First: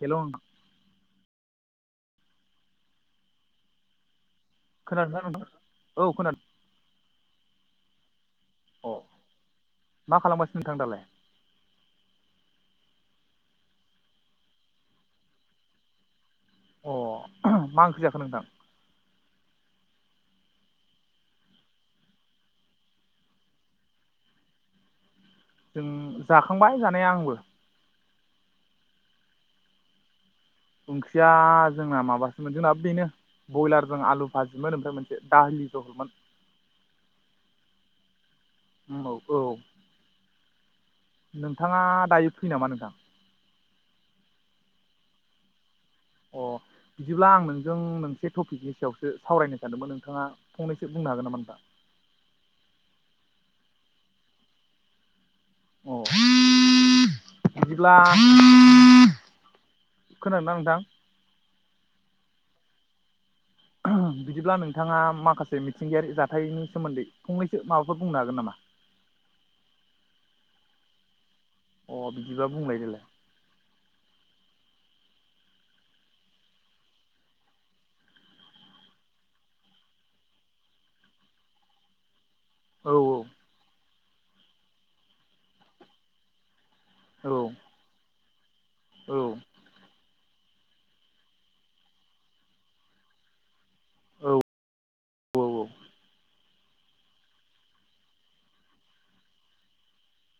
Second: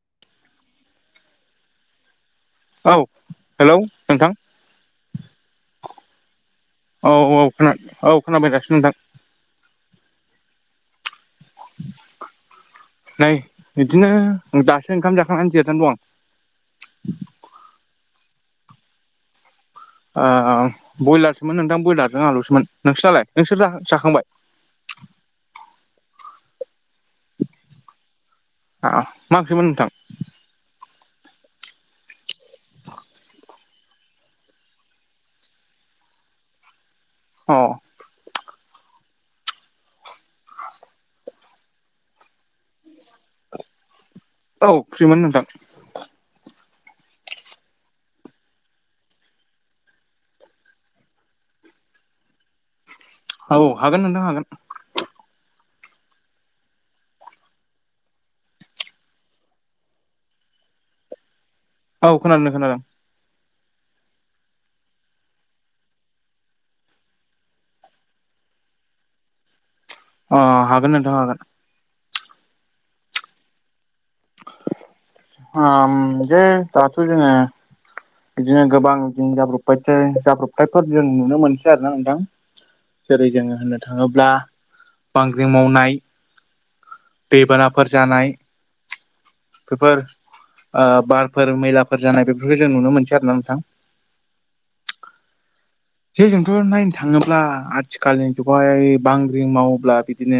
हेल' ओं। औ हेलौ नोंथां। खोनादों ना नोंथां? औ खोनाद औ औ खोना औ खोनाबाय दासो नोंथां। नोंथां दालाय। नै बिदिनो दासो ओंखाम जाखांनानै जेरायना दं आं। ओ ब्रयलारसोमोन नोंथां ब्रयलारजों आलुसोमोन नोंसोरहालाय नोंसोर जाखा जाखांबाय? जों जाखांबाय जानाया आंबो। ओ मा ओंख्रिमोन नोंथां? ओंख्रिया जोंना माबासोमोन जोंनाबो बेनो बयलार जों आलु भाजिमोन ओमफ्राय मोनसे दालि जहलमोन। अ'! औ औ नोंथाङा दायो फ्रि नामा नोंथां? औ फ्रिमोन नोंथां। अ'! बिदिब्ला आं नोंजों मोनसे टपिकनि सायावसो सावरायनो सानदोंमोन नोंथाङा फंनैसो बुंनो हागोन नामा नोंथा? [unintelligible] औ हागोन नोंथां हागोन। अ'। बिदिब्ला खोनादोंना नोंथां औ खोनादों खोनादों औ बिदिब्ला नोंथाङा माखासे मिथिंगायारि जाथायनि सोमोन्दै फंनैसो माबाफोर बुंनो हागोन नामा [unintelligible] अ हागोन नोंथां हागोन अ बिदिबा बुंलायदोलाय आ जे दाथ' जों बिदिनो गोबां जाब्रब जाब्रबथायफोर जों नुनो मोनसै आरोना नोंथां जेरै जोङो होननो थाङोब्ला बांग्रिं मावनाय दैबानाफोर जानाय बेफोर बारफोर मैलाफोर जानाय बेफोरखौ जों नुनो मोनसै आरो ना नोंथां औ औ औ जे जोंथ' नायनो थाङोब्ला आथिखालनि जुगावहाय बांग्रिं मावोब्ला बिदिनो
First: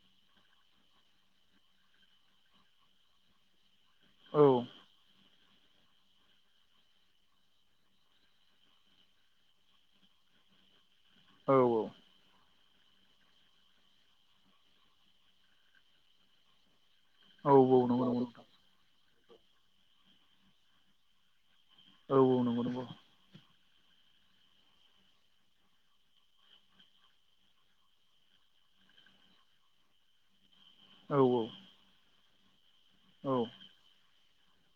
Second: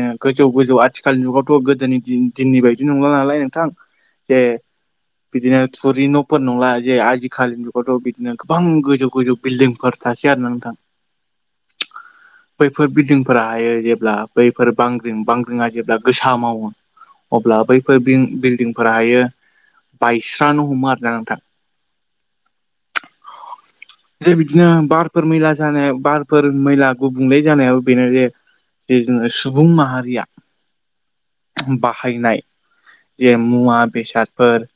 गोजौ आथिखालनि जुगावथ' गोदोनि दिननि बायदि नंला नालाय नोंथां ज बिदिनो थुरि न'फोर नंला जे आजिखालिनि जुगावथ' बिदिनो गोबां गोजौ गोजौ बिल्डिंफोर थासेआरोना नोंथां औ औ बैफोर बिल्डिंफोरा हायो जेब्ला बैफोर बांग्रिं अब्ला बैफोर बिल्डिंफोराहायो बायस्रानो हमो आरोना नोंथां औ औ नंगौ नगौ द बिदिनो बारफोर मैला जानाय बारफोर मैला गुबुंले जानायाबो बेनो जे जे जोङो सुबुं माहारिया बाहायनाय जे मुवा बेसादफोर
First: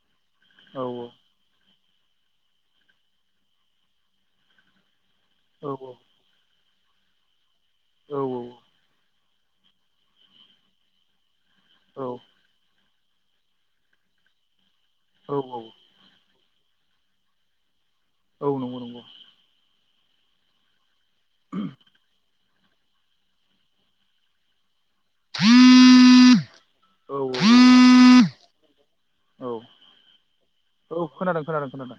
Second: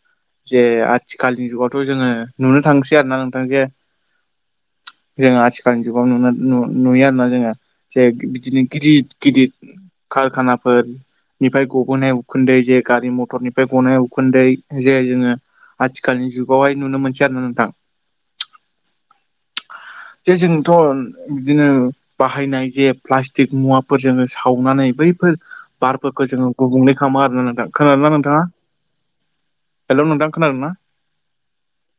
जे आथिखालनि जुगावथ' जोङो नुनो थांसै आरो ना नोंथां जे जों आथिखालनि जुगाव नुनो नुयो आरोना जोङो जे बिदिनो गिदद गिदिर कारखानाफोर निफ्राय गबोनाय उखोनदै जे गारि मथरनिफ्राय गनाय उखुदै जे जोङो आथिखालनि जुगावहाय नुनो मोनसै आरो ना नोंथां [unintelligible] जे जोंथ' बिदिनो बाहायनाय जे प्लास्टिक मुवाफोर जोङो सावनानै बैफोर बार फोरखौ जोङो गुबुंले खामो आरोना नोंथां खोनादों ना औ नोंथाङा हेलौ नोंथां खोनादों ना औ खोनादों खोनादों खोनादों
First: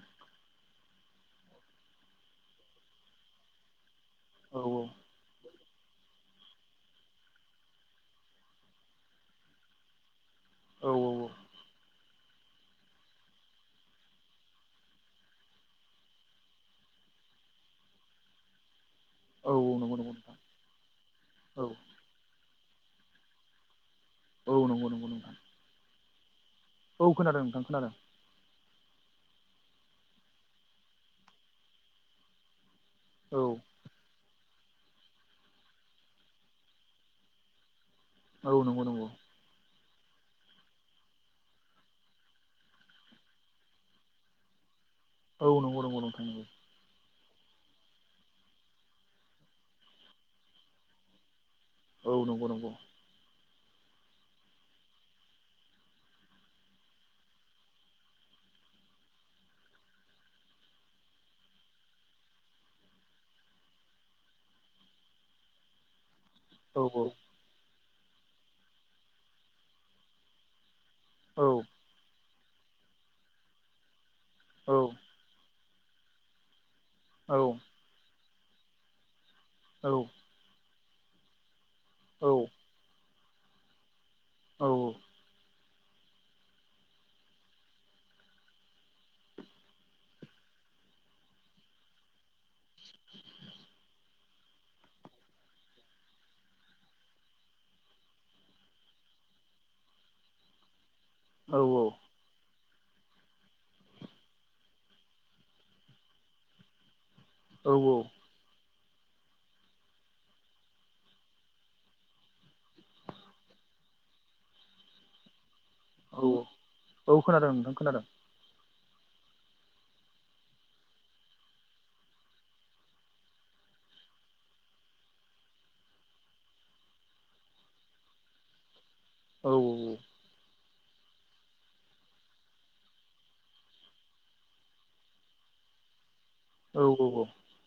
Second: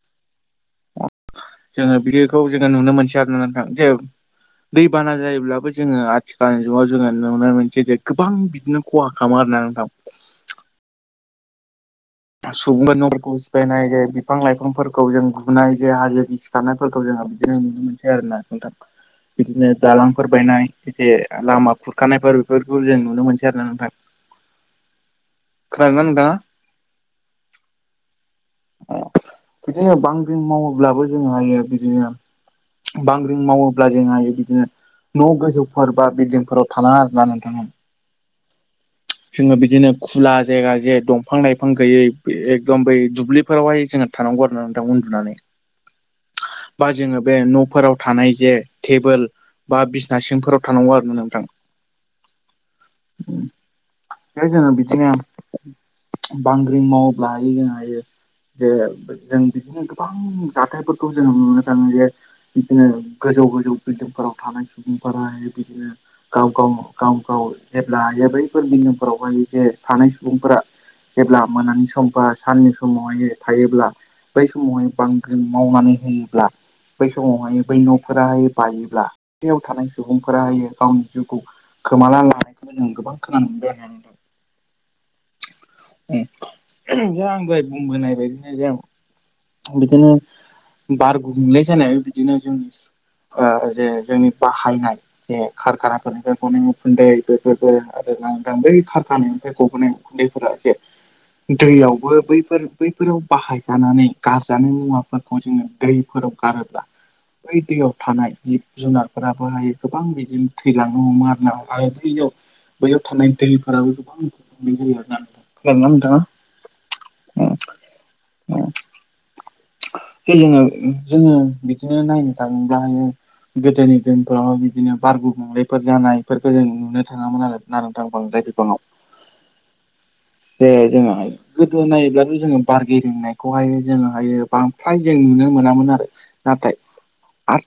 जोङो बिदिखौ जोङो नुनो मोनसै आरो ना नोंथां जे दैबाना जायोब्लाबो जोङो आथिखालनि जुगाव जोङो नुनो मोनो जे गोबां बिदिनो खहा खालामो आरो ना नोंथां सुबुंफोरा नफोरखौ सिफायनाय जे बिफां लाइफांफोरखौ जों गुनाय जे हाजो गिसिखारनायफोरखौ जों। आ बिदिनो मोनसे मोनसे आरो ना नोंथां। बिदिनो दालांफोर बायनाय जे लामा खुरखानायफोर बेफोरखौ जों नुनो मोनसै आरोना नोंथां। औ नंगौ। खोनादोंना नोंथांआ। खोनादों नोंथां खोनादों। बिदिनो बांग्रिं मावोब्लाबो जोंङो हायो बिदिनो। बांग्रिं मावोब्ला जों हायो बिदिनो। न गोजौफोर बा बिल्डिंफोराव थानाङा आरो नोंथांमोन। जोंङो बिदिनो खुला। जायगा जे दंफां लाइफां गैयै एकदम बै दुब्लिफोरावहाय जोंहा थानांगौ आरो ना। उन्दुनानै बा जोंङो बे नफोराव। थानाय जे टेबोल बा बिसिनासिंफोराव थानांगौ आरो ना नोंथां। औ नंगौ नंगौ। बे जोंङो बिदिनो। बांग्रिं मावोब्ला [inaudible] हायो। जे जों बिदिनो गोबां जाथायफोरखौ जों नुनो थांङो जे बिदिनो गोजौ। गोजौ गोजौ बिल्डिंफोराव थानाय सुबुंफोरा बिदिनो गाव गाव गाव गाव जेब्ला जाय बैफोर निगोमाफोरावहाय जे थानाय सुबुंफोरा जेब्ला मोनानि सम बा साननि समावहाय थायोब्ला बै समावहाय बांग्रिं मावनानै होयोब्ला बै समावहाय बै न'फोराहाय बायोब्ला बैयाव थानाय सुबुंफोराहाय गावनि जिउखौ खोमाना लानायखौनो जों गोबां खोनानो मोनदों आरो ना नोंथां। औ। उम उमह जे आं दहाय बुंबोनाय बायदिनो जायो। बिदिनो बार गुबुंले जानायाबो बिदिनो जोंनि ओ जे जोंनि बाहायनाय जे खारखानाफोर बेफोरनि उखुन्दै बेफोरबो आरो। लांदां बै खारखाना निफ्राय गबोनाय उखुन्दैफोरा जे दैयावबो बैफोर बैफोराव बाहायजानानै गारजानाय मुवाफोरखौ जोंङो दैफोराव गारोब्ला बै दैयाव थानाय जि जुनारफोराबोहाय गोबां बिदिनो थैलांनो हमो आरो ना आरो दैया बैयाव थानाय दैफोराबो गोबां [inaudible] खोनादोंना नोंथांङा। औ खोनादों नोंथां खोनादों। जे जोंङो जोंङो बिदिनो नायनो थांङोब्ला हायो। गोदोनि दिनफोराव बिदिनो बार गुबुंलेफोर जानायफोरखौ जों नुनो थांङामोन आरो ना नोंथां बांद्राय। ङ [inaudible] औ औ औ। ए जोंङो गोदो नायोब्लाथ' जोंङो बार गेबेंनायखौहाय। जोंङो हायो बांद्राय जों नुनो मोनामोन आरो नाथाय।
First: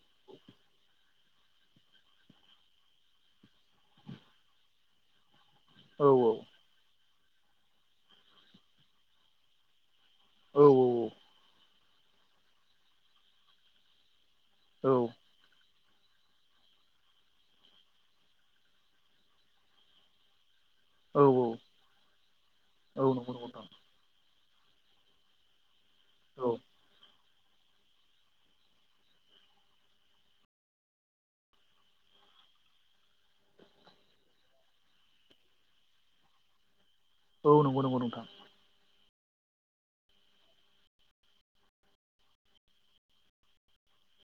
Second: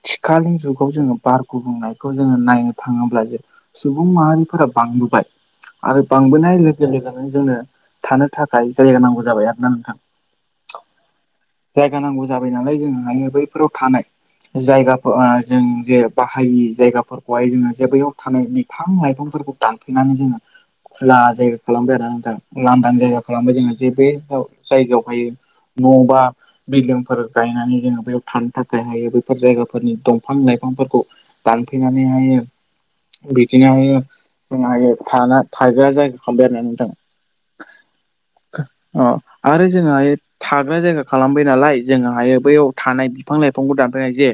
थिखालनि जुगाव जोंङो बार गुबुंनायखौ जोंङो नायनो थांङोब्ला जे सुबुं माहारिफोरा बांसिन। बाय। आरो बांबोनाय लोगो लोगोनो जोंनो थानो थाखाय जायगा नांगौ जाबाय आरोना नोंथां। औ औ औ। जायगा नांगौ जाबाय नालाय जोंहा बैफोराव थानाय। जायगाखौ जों जे बाहायि जायगाफोरखौहाय जोंङो जे बैयाव थानाय बिफां लाइफां। फोरखौ दानफायनानै जोंङो। खुला जायगा खालामबाय आरो ना दा लांदां जायगा खालामबाय जोंङो जेबो जायगायावहायो। न' बां। बिल्डिंफोर गायनानै जोंङो बेयाव थानो थाखाय हायो बेफोर जायगाफोरनि दंफां लाइफांफोरखौ। दानफाय नानैहाय। बिदिनो जोंना थानाय थायग्रा जायगाखौ खामबाय आरोना नोंथां औ नंगौ नंगौ नोंथां अ आरो जोंहा थाग्रा जायगा खालामबाय नालाय जोंङो हायो बैयाव थानाय बिफां लाइफांखौ दानफैनाय जे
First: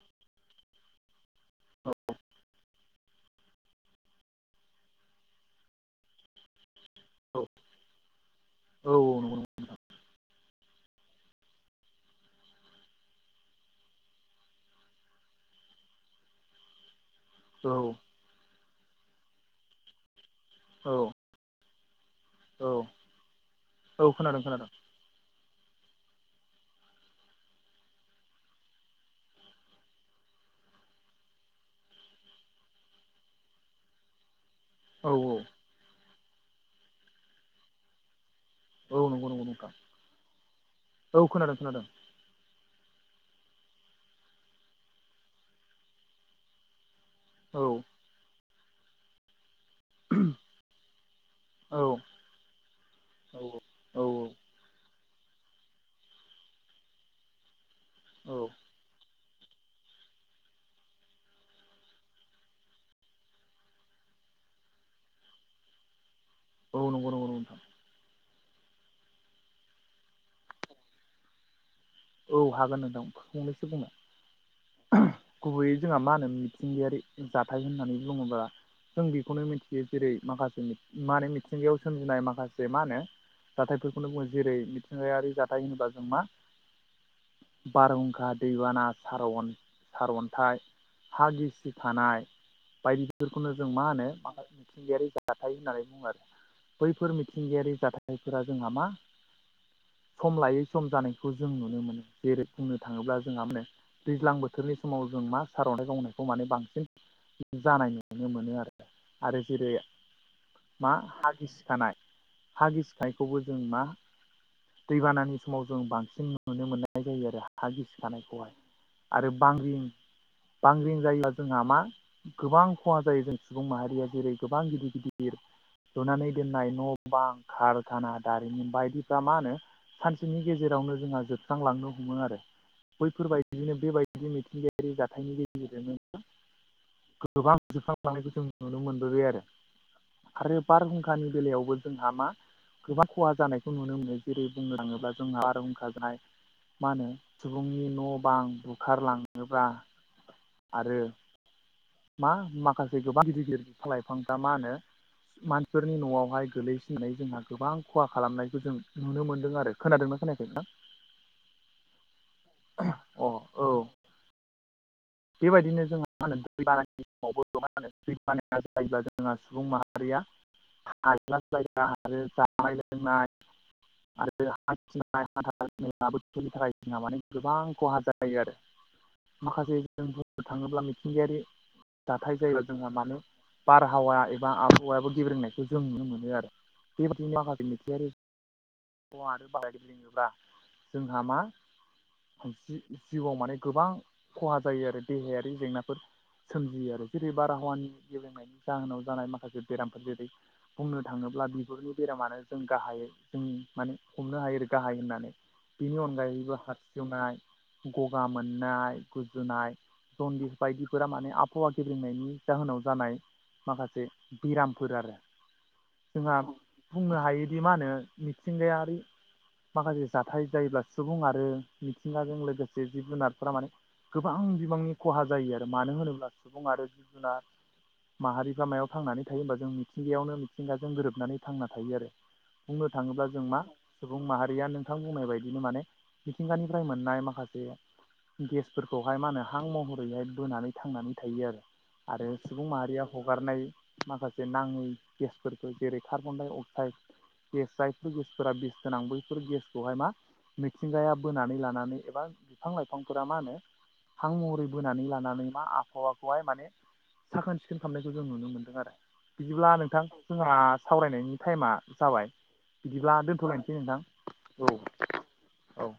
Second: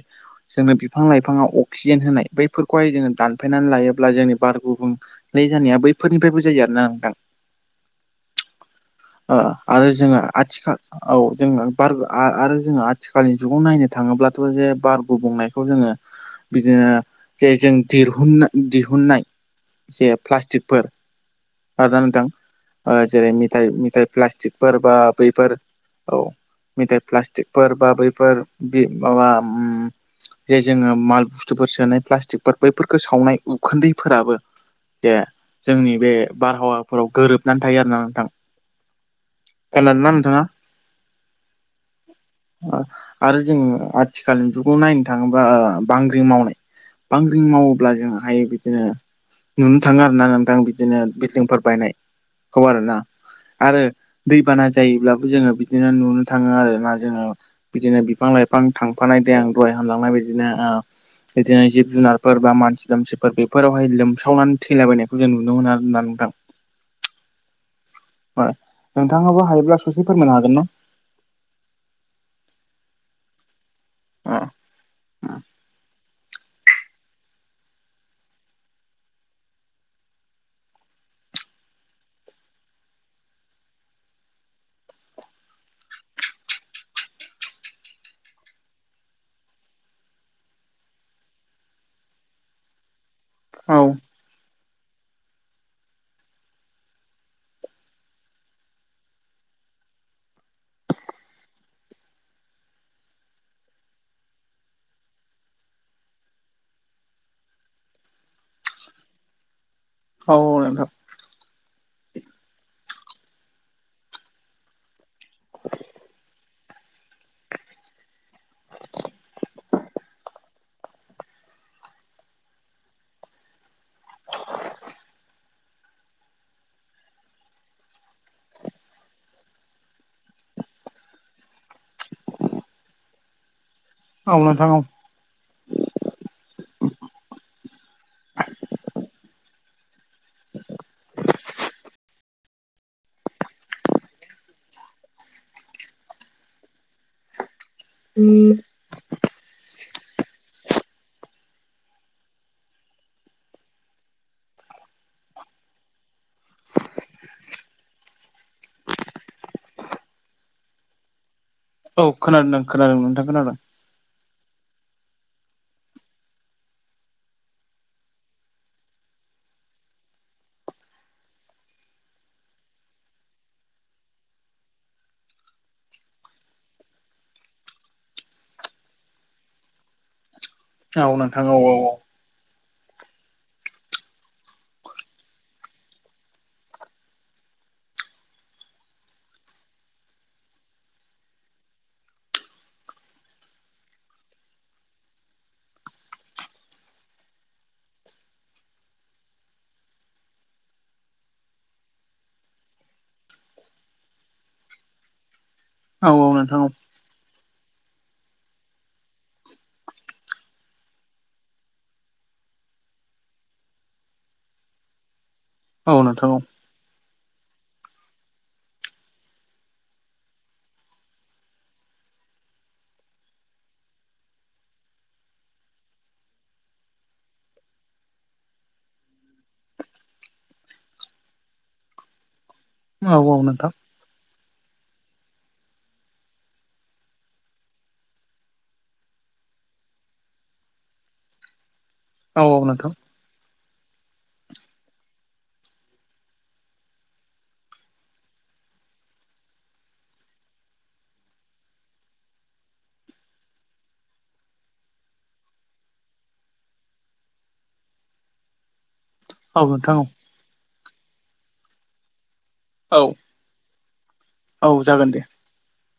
जोंनो बिफां लाइफांङाव अक्सिजेन होनाय बैफोरखौहाय जोंङो दानफायनानै लायोब्ला जोंनि बार गुबुं जानाया बैफोरनिफ्रायबो जायो आरोना नोंथां [inaudible] ओ आरो जोंङो आथिखाल औ जोंनो बार आ-आरो जोंङो आथिखालनि जुगाव नायनो थांङोब्लाथ' जे बारगुबुंनायखौ जोंङो बिदिनो जे जों दिरहुननो दिहुननाय जे प्लास्टिकफोर आरो नोंथां जेरै मिथाय मेथाय प्लास्टिकफोर बा बैफोर औ मेथाइ प्लास्टिकफोर बा बैफोर बि माबा उम जे जोङो माल बुस्थुफोर सोनो प्लास्टिकफोर बैफोरखौ सावनाय उखुन्दैफोराबो जे जोंनि बे बारहावाफोराव गोरोबनानै थायो आरोना नोंथां। खोनादों ना नोंथाङा औ खोनादों खोनादों जोङो आथिखालनि जुगाव नायनो थाङोबा बांग्रि मावनाय बांग्रिं मावोब्ला जों हायो बिदिनो नुनो थाङो आरो ना नोंथां आं बिदिनो जोंफोर बायनायखौ आरोना आरो दै बाना जायोब्लाबो जोङो बि दिनो नुनो थाङो आर ना जोङो बिदिनो बिफां लाइफां थांफानाय दैे दहाय हामलांनाय बिदिनो बिदिनो जिब जुनारफोर बा मानसि दामसिफोर बेफोरावहाय लोमसावनानै थैलाबायनायखौ जों नुनो मोना होननानै [unintelligible] औ नंगौ नंगौ नंगौ नोंथाङाबो हायोब्ला ससे फोरमायनो हागोन ना औ हागोन नोंथां फंनैसो बुंना गुबैयै जोंहा मा होनो मिथिंगायारि जाथाय होननानै बुङोब्ला जों बेखौनो मिथियो जेरै माखासे मा होने मिथिंगायाव सोमजिनाय माखासे मा होनो जाथायफोरखौनो बुङो जेरै मिथिंगायारि जाथाय होनोबा जों मा बारहुंखा दैबाना सार सारअन्थाइ हा गिसिखानाय बायदिफोरखौनो जों औ मा होनो मिथिंगायारि जाथाय होननानै बुङो आरो बैफोर मिथिंगायारि जाथायफोरा जोंहा मा सम लायै सम जानायखौ जों नुनो मोनो जेरै बुंनो थाङोब्ला जोंहा माने दैज्लां बोथोरनि समाव जों मा सार'थाय गावनायखौ माने बांसिन जानाय नुनो मोनो आरो आरो जेरै औ नोंथां मा हागिसिखानाय हा गिसिखायखौबो जों मा दैबानानि समाव जों बांसिन नुनो मोन- नाय जायो आरो हा गिसि खानायखौहाय आरो बांग्रिं बांग्रिं जायोब्ला जोंहा मा गोबां खहा जायो जों सुबुं माहारिया जेरै गोबां गिदिर गिदिर लुनानै दोननाय न' बां खारखाना दारिमिन बायदिफ्रा मा होनो सानसेनि गेजेरावनो जोंहा जोब- स्रांलांनो हमो आरो बैफोरबायदिनो बेबायदि औ नोंथां औ मिथिंगायारि जाथायनि गोबां जोबखां लानायखौ जों नुनो मोनबोबाय आरो आरो बारहुंखानि बेलायावबो जोंहा मा गोबां खहा जानायखौ नुनो मोनो जेरै बुंनो थाङोब्ला जोंहा बारहुंखा जानाय मा होनो सुबुंनि न' बां बुखारलाङो थाङोब्ला आरो मा माखासे गोबां गिदिर गिदिर बिफां लाइफांफ्रा मा होनो मानसिफोरनि न'आवहाय गोलैसिननानै जोंहा गोबां खहा खालामनायखौ जों नुनो मोनदों आरो खोनादोंमोन खोनायाखै नोंथां औ खोनादों खोनादों नोंथां खोनादों। बेबायदिनो जोंहा मा होनो दै बानायनि समावबो होनो दै बानाया जायोब्ला जोंहा सुबुं माहारिया [unintelligible] आरो हथि हामला बोथोरनि थाखायना माने गोबां खहा जायो आरो। माखासे जों बुंनो थाङोब्ला औ मिथिंगायारि नोंथां औ औ जाथाय जायो। जोंहा मानोे बारहावा एबा आबहावायाबो गेब्रेंनायखौ जों नुनो मोनो आरो। बे बादि लामा दिनथियारि आरो बाराय लांङोब्ला जोंहा मा जि जिउआव माने गोबां खहा जायो आरो देहायारि जेंनाफोर सोमजियो आरो जेरै बारहावानि गेबेंनायनि जाहोनाव जानाय माखासे बेरामफोर जेरै बुंनो थाङोब्ला अब्ला बिगुरनि बेरामानो जों गाहायै जों माने हमनो हायो गाहाय होननानै। बेनि औ औ अनगायैबो नोंथां हारसिवनाय गगा मोननाय गुजुनाय जन्दिस बायदिफोरा माने आबहावा गेब्रेंनायनि जाहोनाव जानाय। माखासे बेरामफोर आरो औ नोंथां जोंहा औ बुंनो हायो। बिदि मा होनो मिथिंगायारि माखासे जाथाय जायोब्ला सुबुं आरो मिथिंगाजों लोगोसे जिब जुनारफोरा माने गोबां बिबांनि खहा जायो आरो मानो होनोब्ला सुबुं आरो जिब जुनार माहारिफ्रा मायाव थांनानै थायो होमबा जों मिथिंगायावनो मिथिंगाजों गोरोबनानै थांना थायो आरो। बुंनो थाङोब्ला औ जों औ मा नोंथां सुबुं माहारि नोंथां बुंनाय बायदिनो माने मिथिंगानिफ्राय मोननाय माखासेे फोरखौहाय मा होनो हां महरैहाय बोनानै थांनानै थायो आरो। आरो औ सुबुं नोंथां माहारिया हगारनाय माखासे नाङै गेसफोरखौ जेरै कार्बनडाय अक्साइड गेस जायफोर गेसफोरा बिस गोनां बैफोर गेसखौहाय मा मिथिंगाया बोनानै लानानै एबा बिफां लाइफांफोरा मा होनो हां महरै बोनानै लानानै मा आबहावाखौहाय माने साखोन सिखोन खालामनायखौ जों नुनो मोन्दों आरो। बिदिब्ला नोंथां जोंहा सावरायनायनि टाइमा जाबाय। औ बिदिब्ला दोनथ'लायनोसै नोंथां औ जागोन दे औ औ।